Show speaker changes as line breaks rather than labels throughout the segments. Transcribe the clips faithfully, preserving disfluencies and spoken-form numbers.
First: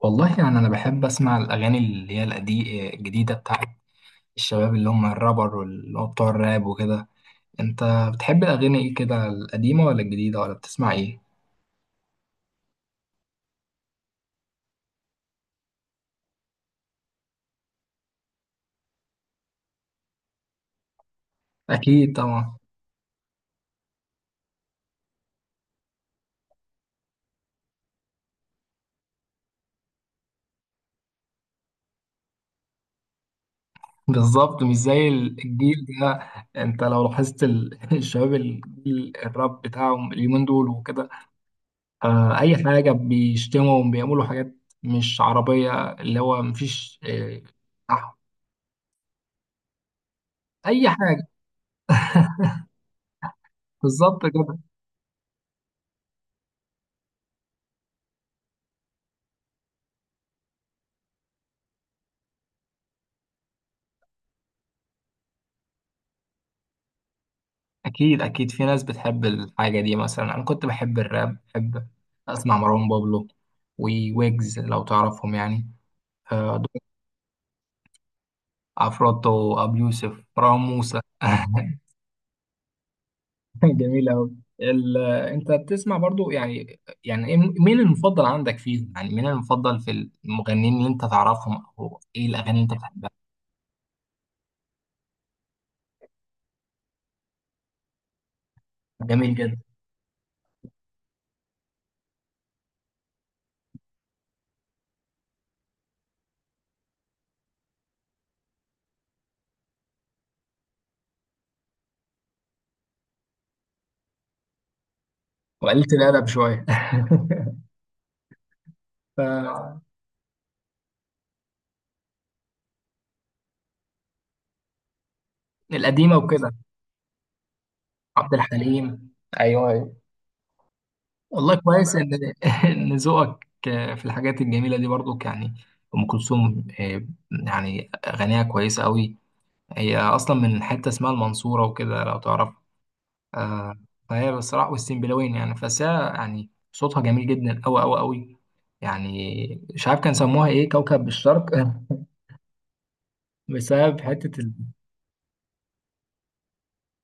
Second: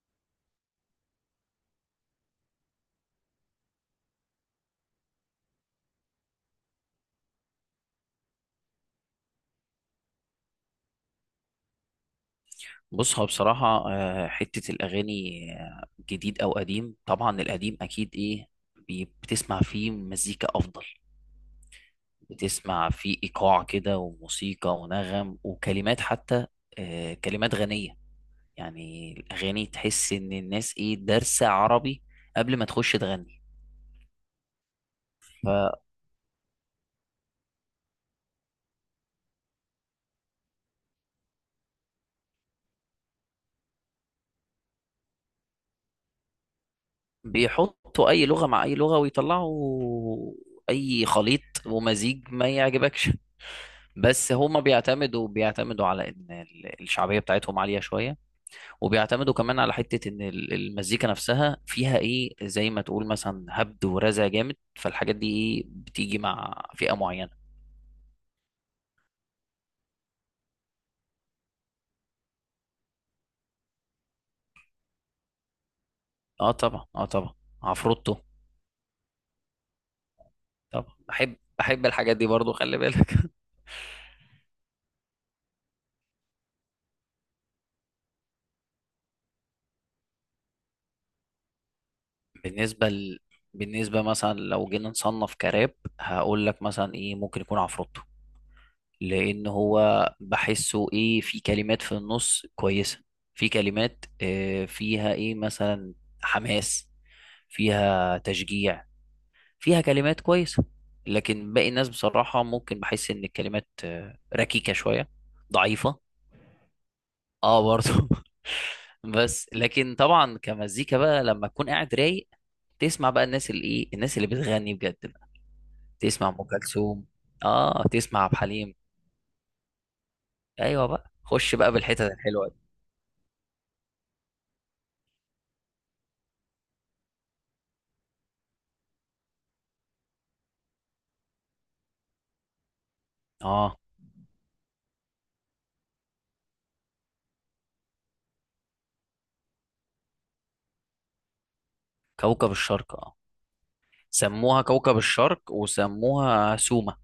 والله يعني أنا بحب أسمع الأغاني اللي هي القديمة الجديدة بتاعت الشباب اللي هم الرابر واللي هو بتوع الراب وكده. أنت بتحب الأغاني إيه كده، القديمة ولا الجديدة ولا بتسمع إيه؟
بص، هو بصراحة آه، حتة الأغاني، آه، جديد أو قديم، طبعا القديم أكيد إيه بي- بتسمع فيه مزيكا أفضل.
أكيد طبعا.
بتسمع فيه إيقاع كده وموسيقى ونغم وكلمات حتى، آه، كلمات غنية. يعني الأغاني تحس إن الناس إيه دارسة عربي قبل ما تخش تغني.
بالظبط، مش زي الجيل ده. أنت لو لاحظت ال- الشباب الجيل الراب بتاعهم اليومين دول وكده، آه، أي حاجة بيشتموا، بيعملوا حاجات مش عربية، اللي هو مفيش آه،
فبيحطوا أي لغة مع أي لغة ويطلعوا
أي
أي
حاجة.
خليط ومزيج ما يعجبكش.
بالظبط
بس
كده.
هما بيعتمدوا بيعتمدوا على ان ال- الشعبيه بتاعتهم عاليه شويه، وبيعتمدوا كمان على حته ان ال- المزيكا نفسها فيها ايه، زي ما تقول مثلا هبد ورزع جامد، فالحاجات دي ايه بتيجي مع فئه معينه.
اكيد اكيد، في ناس بتحب الحاجه دي. مثلا انا كنت بحب الراب، بحب اسمع مروان بابلو وويجز، لو تعرفهم يعني.
اه
آه، دول
طبعا، اه طبعا. عفروتو.
عفروتو، ابو يوسف، مروان
طبعا
موسى.
بحب بحب الحاجات دي برضو، خلي بالك.
جميل أوي. ال... آه، أنت بتسمع برضو يعني، يعني إيه- مين المفضل عندك فيهم؟ يعني مين المفضل في المغنيين اللي أنت تعرفهم، أو إيه الأغاني اللي أنت
بالنسبه
بتحبها؟
ل... بالنسبه مثلا لو جينا نصنف كراب هقول لك مثلا ايه، ممكن يكون عفروتو.
جميل
لان
جدا.
هو بحسه ايه، في كلمات في النص كويسه، في كلمات آه، فيها ايه مثلا، حماس، فيها تشجيع، فيها كلمات كويسه. لكن باقي الناس بصراحه ممكن بحس ان الكلمات آه، ركيكه شويه،
وقلت
ضعيفه.
الأدب شوية.
اه برضه.
ف...
بس لكن طبعا كمزيكا بقى لما تكون قاعد رايق تسمع بقى الناس اللي ايه، الناس اللي بتغني بجد بقى.
القديمة
تسمع ام
وكده.
كلثوم، اه تسمع عبد
عبد
الحليم.
الحليم، أيوه أيوه.
ايوه بقى،
والله
خش بقى
كويس
بالحتت
ان
الحلوه.
ان ذوقك في الحاجات الجميله دي برضو يعني. ام كلثوم، آه، يعني اغانيها كويسه قوي. هي اصلا من حته اسمها المنصوره وكده، لو تعرف. آه.
اه،
فهي بصراحه، والسنبلاوين يعني. بس هي يعني صوتها جميل جدا، قوي قوي قوي. يعني مش عارف كان سموها ايه، كوكب الشرق.
كوكب الشرق اه.
بسبب حته ال...
سموها كوكب الشرق وسموها سوما.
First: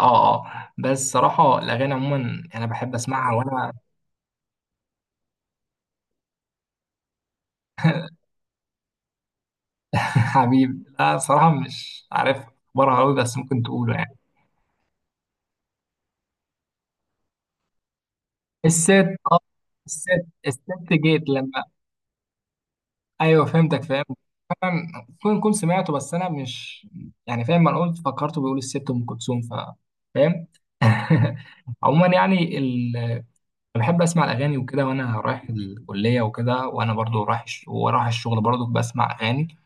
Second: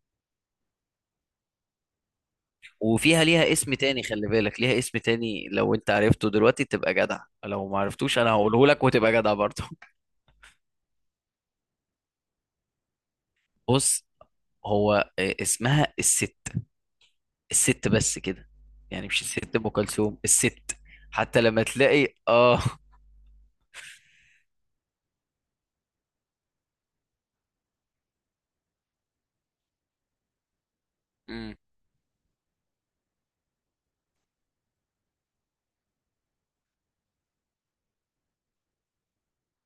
اه اه. بس صراحه الاغاني عموما انا بحب
وفيها
اسمعها
ليها
وانا
اسم تاني، خلي بالك ليها اسم تاني، لو انت عرفته دلوقتي تبقى جدع، لو ما عرفتوش انا هقوله لك وتبقى جدع برضه.
حبيب. لا صراحه مش عارف اخبارها قوي، بس ممكن تقوله
بص،
يعني.
هو آه، اسمها الست، الست بس كده.
الست.
يعني مش
اه
الست ام
الست.
كلثوم، الست.
الست جيت
حتى لما
لما
تلاقي اه.
ايوه، فهمتك، فاهم. فعلا كنت كنت سمعته، بس انا مش يعني فاهم. ما انا قلت فكرته بيقول الست ام كلثوم، ف فاهم.
امم
عموما يعني ال... أنا بحب اسمع الاغاني وكده وانا رايح الكليه وكده، وانا برضو رايح الش... ورايح الشغل، برضو بسمع اغاني.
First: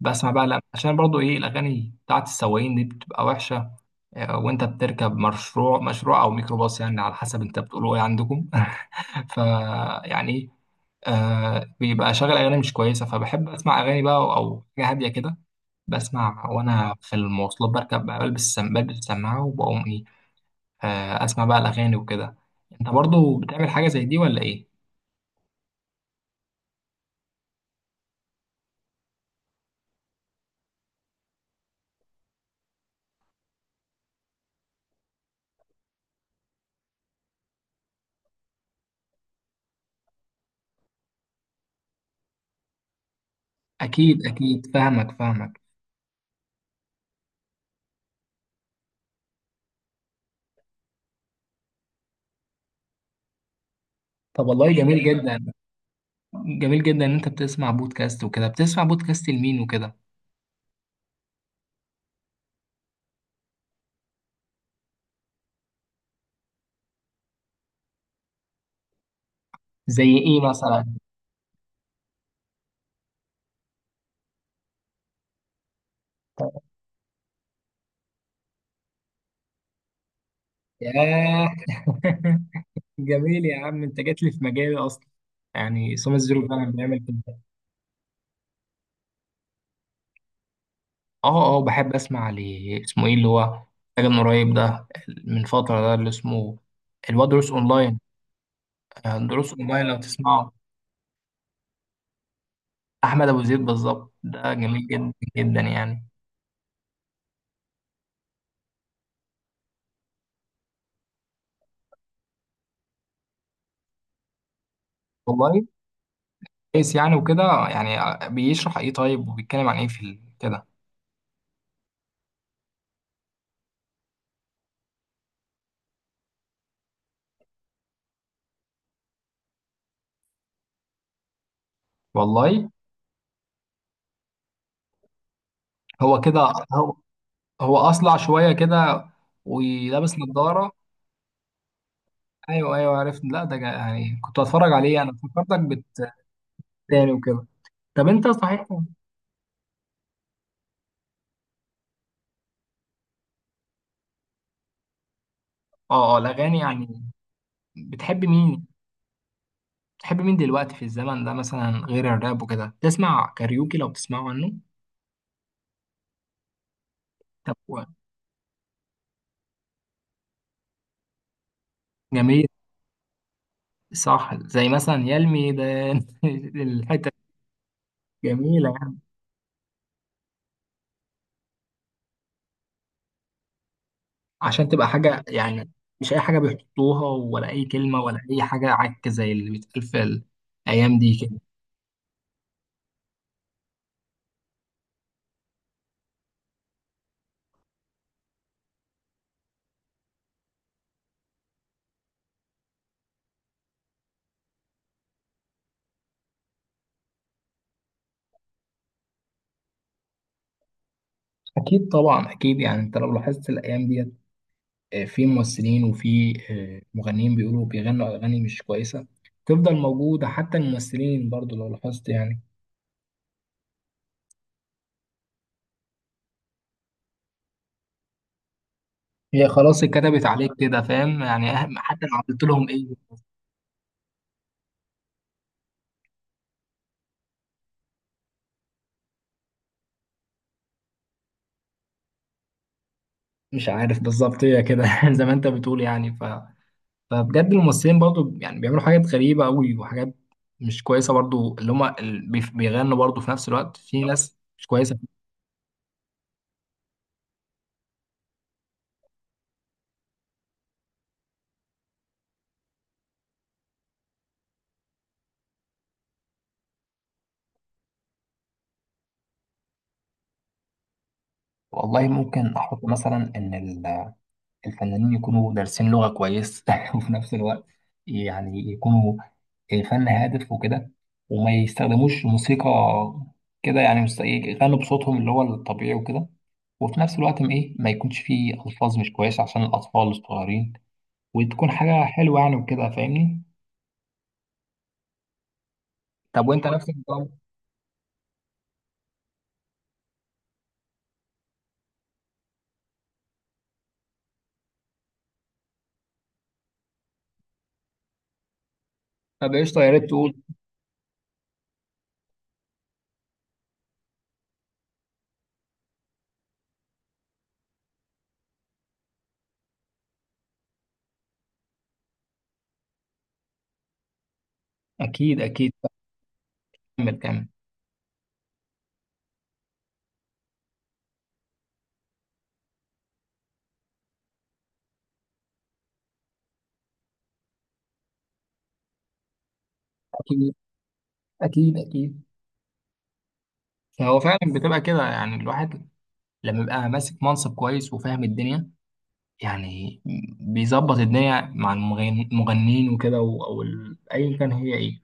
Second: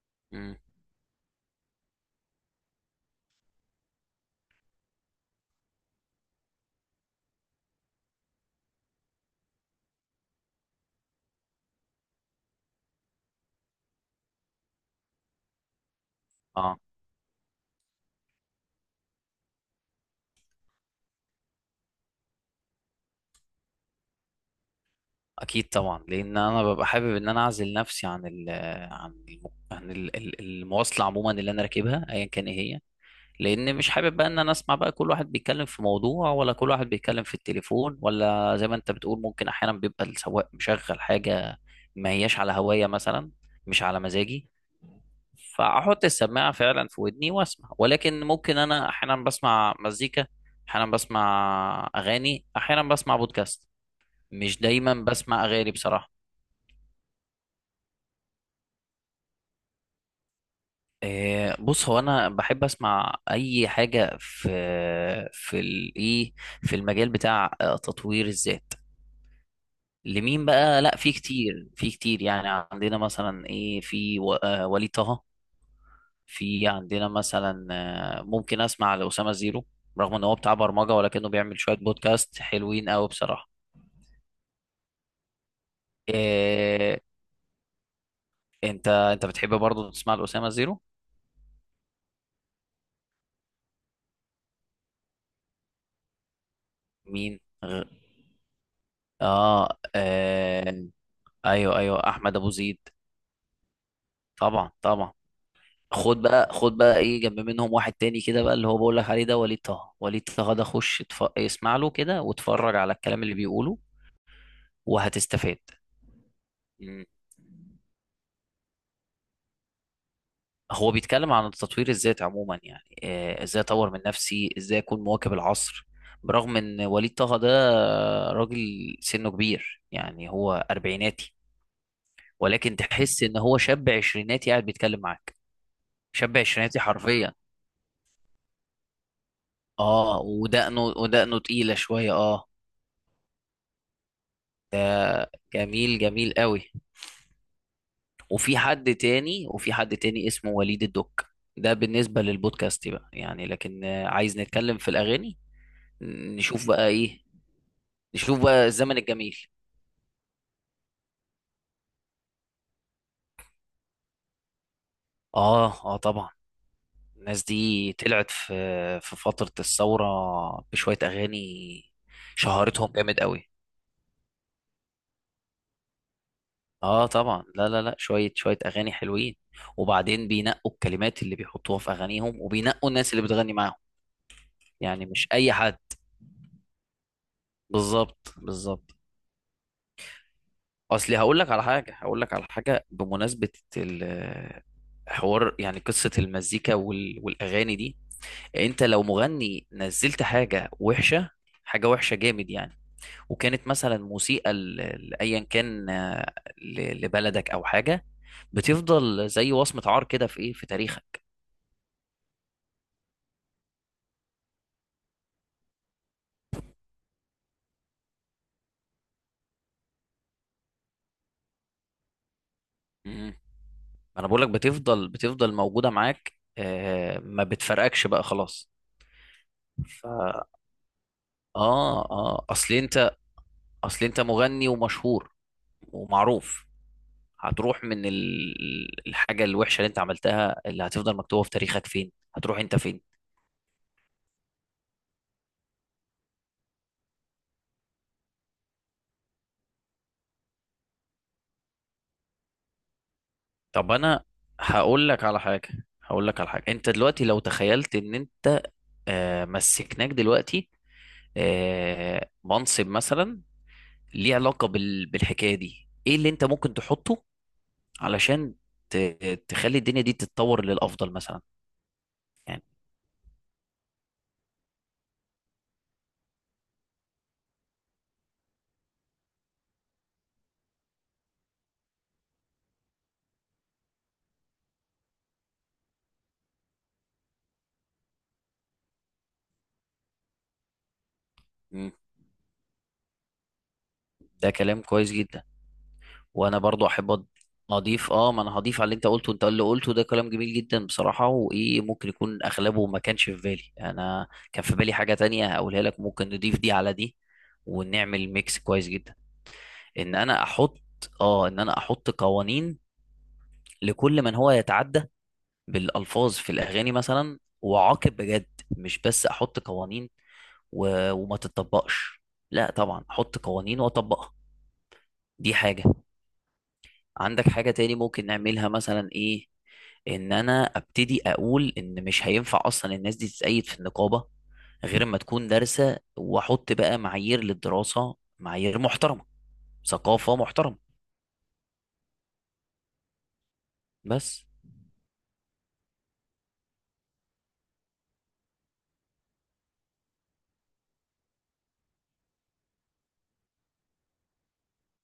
بسمع بقى
امم
لأ... عشان برضو ايه، الاغاني بتاعت السواقين دي بتبقى وحشه. آه، وانت بتركب مشروع مشروع او ميكروباص، يعني على حسب انت بتقولوا ايه عندكم. ف يعني آه بيبقى شغل اغاني مش كويسه، فبحب اسمع اغاني بقى او أو حاجه هاديه كده. بسمع
اه.
وانا في المواصلات، بركب بقى، بلبس سم... بلبس السماعه، وبقوم ايه آه اسمع بقى الاغاني وكده. انت برضو بتعمل حاجه زي دي ولا ايه؟
اكيد طبعا، لان انا ببقى حابب ان انا اعزل نفسي عن ال عن الم... عن ال- ال- المواصله عموما اللي انا راكبها ايا كان ايه هي. لان مش حابب بقى ان انا اسمع بقى كل واحد بيتكلم في موضوع، ولا كل واحد بيتكلم في التليفون، ولا زي ما انت بتقول ممكن احيانا بيبقى السواق مشغل حاجة ما هياش على هواية مثلا، مش على
اكيد
مزاجي.
اكيد، فاهمك فاهمك.
فاحط السماعة فعلا في ودني واسمع. ولكن ممكن انا احيانا بسمع مزيكا، احيانا بسمع اغاني، احيانا بسمع بودكاست.
طب
مش
والله
دايما
جميل جدا،
بسمع اغاني بصراحة.
جميل جدا ان انت بتسمع بودكاست وكده. بتسمع بودكاست لمين وكده؟
إيه، بص، هو انا بحب اسمع اي حاجه في في الايه في المجال بتاع آه، تطوير الذات.
زي ايه
لمين بقى؟
مثلا؟
لا، في كتير، في كتير. يعني عندنا مثلا ايه، في و- آه، وليد طه. في عندنا مثلا، آه، ممكن اسمع لأسامة زيرو، رغم ان هو بتاع برمجة ولكنه
ياه.
بيعمل شوية بودكاست حلوين قوي
جميل
بصراحة.
يا عم، انت جات لي في مجالي اصلا. يعني سومة الزيرو فعلا بيعمل
إيه.
كده.
انت انت بتحب برضه تسمع لأسامة زيرو؟
اه اه، بحب اسمع ل اسمه ايه، اللي هو حاجه من قريب ده، من فتره ده، اللي اسمه الواد
مين
دروس
غ...
اونلاين. آه، دروس
آه,
اونلاين، لو تسمعه.
اه ايوه ايوه، احمد ابو زيد.
احمد ابو زيد، بالظبط، ده
طبعا
جميل جدا
طبعا.
جدا يعني.
خد بقى، خد بقى ايه، جنب منهم واحد تاني كده بقى، اللي هو بقول لك عليه ده، وليد طه. وليد طه ده خش اتف... اسمع له كده واتفرج على الكلام اللي بيقوله وهتستفاد.
والله كويس
مم.
يعني وكده. يعني آه، بيشرح ايه طيب، وبيتكلم عن ايه في ال- كده.
هو بيتكلم عن التطوير الذاتي عموما. يعني آه، ازاي اطور من نفسي، ازاي اكون مواكب العصر. برغم ان وليد طه ده راجل سنه كبير، يعني هو اربعيناتي،
والله.
ولكن تحس ان هو شاب عشريناتي قاعد بيتكلم معاك.
هو
شاب
كده،
عشريناتي
هو
حرفيا.
هو اصلع شويه كده، ولابس
اه،
نظاره.
ودقنه، ودقنه تقيلة شوية اه.
ايوه ايوه عرفت. لا ده جا- يعني كنت بتفرج عليه. انا فكرتك
جميل،
بت-
جميل قوي.
تاني وكده. طب انت
وفي
صحيح اه.
حد تاني وفي حد تاني اسمه وليد الدك. ده بالنسبة للبودكاست بقى يعني. لكن آه، عايز نتكلم في الأغاني،
اه الاغاني
نشوف بقى
يعني
إيه.
بتحب
نشوف بقى
مين؟
الزمن الجميل.
بتحب مين دلوقتي في الزمن ده، مثلا غير الراب وكده؟ تسمع كاريوكي، لو بتسمعوا عنه؟
آه آه طبعا، الناس
طب و-
دي طلعت في في فترة الثورة بشوية أغاني.
جميل.
شهرتهم جامد قوي.
صح، زي مثلا يا الميدان.
آه
الحتة
طبعا. لا لا لا، شوية شوية
جميلة
أغاني
يعني.
حلوين. وبعدين بينقوا الكلمات اللي بيحطوها في أغانيهم، وبينقوا الناس اللي بتغني معاهم.
عشان تبقى
يعني
حاجة
مش أي
يعني،
حد.
مش أي حاجة بيحطوها، ولا أي كلمة، ولا
بالظبط
أي حاجة
بالظبط.
عك زي اللي بيتقال في الأيام دي
اصلي هقول
كده.
لك على حاجه، هقول لك على حاجه، بمناسبه ال- حوار يعني، قصه المزيكا وال... والاغاني دي. انت لو مغني نزلت حاجه وحشه، حاجه وحشه جامد يعني، وكانت مثلا موسيقى ل- لايا كان، آه، ل... لبلدك او حاجه، بتفضل زي وصمه عار كده في ايه، في تاريخك.
أكيد طبعا، أكيد. يعني أنت لو لاحظت الأيام ديت، آه، في ممثلين، وفي آه، مغنيين بيقولوا بيغنوا أغاني مش كويسة، تفضل موجودة. حتى الممثلين برضو، لو لاحظت يعني.
مم. انا بقول لك بتفضل، بتفضل موجوده معاك، آه، ما بتفرقكش بقى خلاص.
هي خلاص
ف
اتكتبت عليك كده، فاهم يعني، أهم
اه
حتى لو عملت
اه،
لهم
اصل
ايه.
انت اصل انت مغني ومشهور ومعروف. هتروح من ال- الحاجة الوحشة اللي انت عملتها اللي هتفضل مكتوبة في تاريخك؟ فين هتروح انت فين؟
مش عارف بالظبط، هي كده زي ما انت بتقول يعني. ف... فبجد الممثلين برضو يعني بيعملوا حاجات غريبة قوي، وحاجات مش كويسة برضو، اللي هما ال- بيف- بيغنوا برضو في نفس الوقت،
طب
في
انا
ناس مش كويسة.
هقول لك على حاجة هقول لك على حاجة. انت دلوقتي لو تخيلت ان انت، آه، مسكناك دلوقتي آه، منصب مثلا ليه علاقة بال- بالحكاية دي، ايه اللي انت ممكن تحطه علشان ت- تخلي الدنيا دي تتطور للأفضل مثلا،
والله ممكن
يعني؟
احط مثلا ان ال الفنانين يكونوا دارسين لغة كويس، وفي نفس الوقت يعني يكونوا فن هادف وكده، وما يستخدموش موسيقى كده يعني، مست- يغنوا بصوتهم اللي هو الطبيعي وكده، وفي نفس الوقت ما ايه، ما يكونش فيه ألفاظ مش كويسة، عشان الأطفال الصغيرين، وتكون
مم،
حاجة حلوة يعني وكده، فاهمني.
ده كلام كويس جدا.
طب
وانا
وانت
برضو
نفسك
احب أض-
طب.
اضيف اه، ما انا هضيف على اللي انت قلته. انت اللي قلته ده كلام جميل جدا بصراحة، وايه ممكن يكون اغلبه ما كانش في بالي. انا كان في بالي حاجة تانية هقولها لك، ممكن نضيف دي على دي ونعمل ميكس كويس جدا.
طب قشطة، يا ريت
ان
تقول.
انا احط، اه ان انا احط قوانين لكل من هو يتعدى بالالفاظ في الاغاني مثلا، واعاقب بجد. مش بس احط قوانين و... وما تتطبقش، لا طبعا احط قوانين واطبقها.
أكيد
دي
أكيد.
حاجة.
كمل كمل.
عندك حاجة تاني ممكن نعملها مثلا ايه، ان انا ابتدي اقول ان مش هينفع اصلا الناس دي تتأيد في النقابة غير ما تكون دارسة، واحط بقى معايير للدراسة، معايير محترمة، ثقافة
أكيد
محترمة.
أكيد أكيد. هو فعلا
بس.
بتبقى كده يعني، الواحد لما يبقى ماسك منصب كويس وفاهم الدنيا، يعني بيظبط الدنيا مع المغن- المغنيين وكده، و- او ال- ايا كان هي ايه.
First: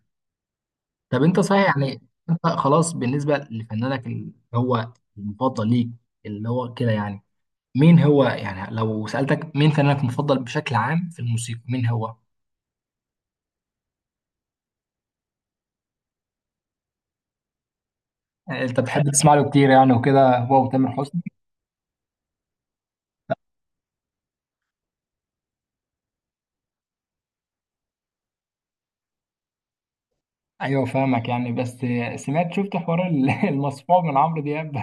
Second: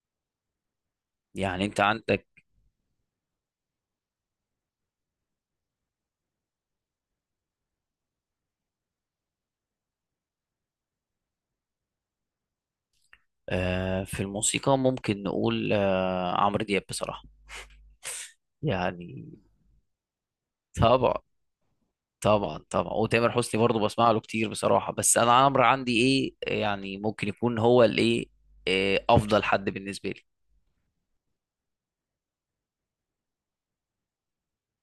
طب انت
يعني
صحيح
انت
يعني،
عندك،
انت خلاص بالنسبه لفنانك اللي هو المفضل ليك، اللي هو كده يعني، مين هو؟ يعني لو سالتك مين فنانك المفضل بشكل عام في الموسيقى، مين هو؟
آه، في الموسيقى ممكن نقول آه، عمرو دياب بصراحة.
يعني انت بتحب
يعني
تسمع له كتير يعني وكده، هو وتامر
طبعا.
حسني؟
طبعا طبعا، وتامر حسني برضه بسمع له كتير بصراحة، بس انا عمرو عندي ايه، يعني ممكن يكون هو الايه، إيه، افضل حد بالنسبة لي.
ايوه فاهمك يعني. بس سمعت شفت حوار ال- المصفوع من عمرو دياب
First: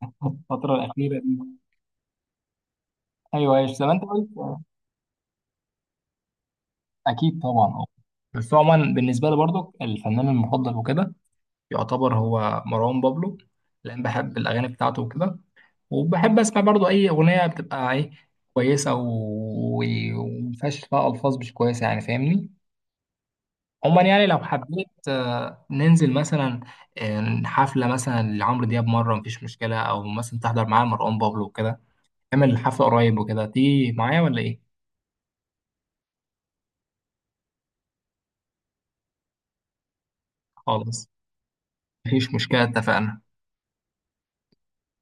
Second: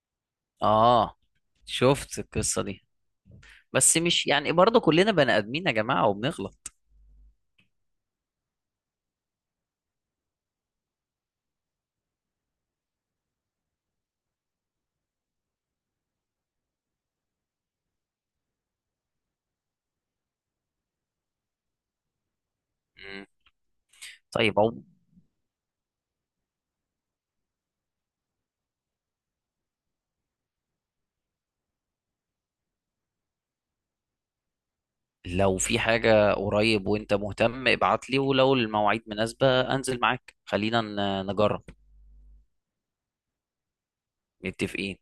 الفتره
اه،
الاخيره دي؟
شفت القصة دي.
ايوه ايوه، زي ما
بس
انت
مش يعني،
قلت.
برضه كلنا بني آدمين يا جماعة وبنغلط.
اكيد طبعا اه. بس عموما بالنسبه لي برضو، الفنان المفضل وكده يعتبر هو مروان بابلو، لان بحب الاغاني بتاعته وكده، وبحب اسمع برضو اي اغنيه بتبقى ايه كويسه و- ومفيهاش، فيها الفاظ مش كويسه يعني، فاهمني.
مم.
عموما يعني لو
طيب. أو
حبيت آه، ننزل مثلا آه، حفله مثلا لعمرو دياب مره، مفيش مشكله، او مثلا تحضر معايا مروان بابلو وكده، نعمل حفله قريب وكده، تيجي معايا ولا ايه؟
لو في حاجة قريب وأنت مهتم ابعت لي، ولو المواعيد مناسبة أنزل معاك، خلينا
خالص،
ن- نجرب.
مفيش مشكله، اتفقنا.
متفقين.